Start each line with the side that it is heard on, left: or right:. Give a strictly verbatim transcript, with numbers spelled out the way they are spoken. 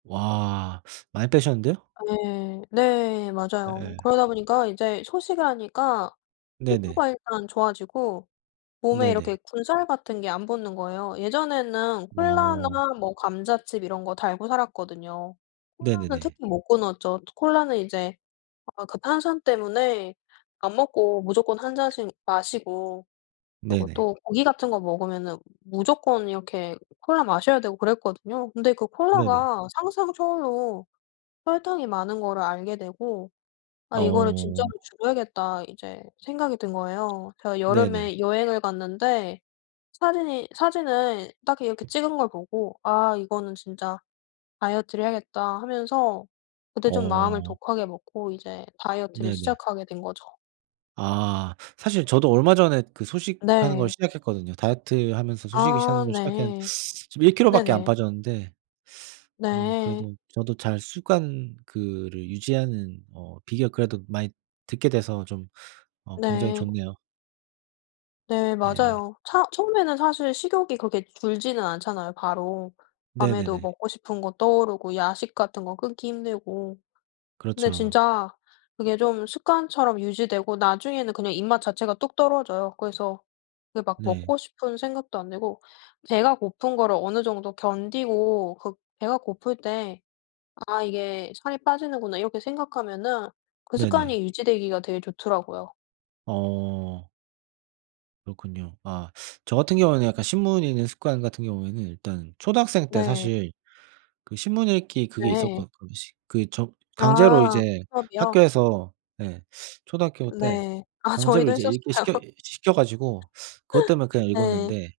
right: 와 많이 빼셨는데요.
left: 네. 네 맞아요.
right: 네.
left: 그러다 보니까 이제 소식을 하니까
right: 네네.
left: 피부가 일단 좋아지고 몸에 이렇게
right: 네네.
left: 군살 같은 게 안 붙는 거예요. 예전에는
right: 어.
left: 콜라나 뭐 감자칩 이런 거 달고 살았거든요. 콜라는
right: 네네네.
left: 특히 못 끊었죠. 또 콜라는 이제 아 그 탄산 때문에 밥 먹고 무조건 한 잔씩 마시고 그리고
right: 네네.
left: 또 고기 같은 거 먹으면은 무조건 이렇게 콜라 마셔야 되고 그랬거든요. 근데 그
right: 네네.
left: 콜라가 상상 초월로 설탕이 많은 거를 알게 되고 '아 이거를 진짜로
right: 어.
left: 줄여야겠다.' 이제 생각이 든 거예요. 제가
right: 네네.
left: 여름에 여행을 갔는데 사진이 사진을 딱 이렇게 찍은 걸 보고 '아 이거는 진짜 다이어트를 해야겠다.' 하면서 그때 좀 마음을
right: 어.
left: 독하게 먹고 이제 다이어트를
right: 네네.
left: 시작하게 된 거죠.
right: 아. 사실 저도 얼마 전에 그 소식하는 걸
left: 네.
right: 시작했거든요. 다이어트하면서 소식을 하는
left: 아
right: 걸 시작했는데
left: 네.
right: 지금 일 킬로 밖에 안
left: 네네.
right: 빠졌는데 어
left: 네.
right: 그래도 저도 잘 습관 그거를 유지하는 어 비결 그래도 많이 듣게 돼서 좀 어 굉장히
left: 네.
right: 좋네요.
left: 네
right: 예.
left: 맞아요. 차 처음에는 사실 식욕이 그렇게 줄지는 않잖아요 바로. 밤에도
right: 네네네.
left: 먹고 싶은 거 떠오르고 야식 같은 거 끊기 힘들고. 근데
right: 그렇죠.
left: 진짜 그게 좀 습관처럼 유지되고 나중에는 그냥 입맛 자체가 뚝 떨어져요. 그래서 그 막
right: 네.
left: 먹고 싶은 생각도 안 들고 배가 고픈 거를 어느 정도 견디고 그 배가 고플 때 '아 이게 살이 빠지는구나.' 이렇게 생각하면은 그
right: 네네.
left: 습관이 유지되기가 되게 좋더라고요.
right: 어. 그렇군요. 아 저 같은 경우에는 약간 신문 읽는 습관 같은 경우에는 일단 초등학생 때
left: 네.
right: 사실 그 신문 읽기 그게
left: 네.
right: 있었거 거시 그 저 강제로
left: 아
right: 이제
left: 수업이요?
right: 학교에서 예 초등학교 때
left: 네. 아
right: 강제로
left: 저희도
right: 이제 읽게
left: 했었어요.
right: 시켜 시켜 가지고 그것 때문에 그냥
left: 네.
right: 읽었는데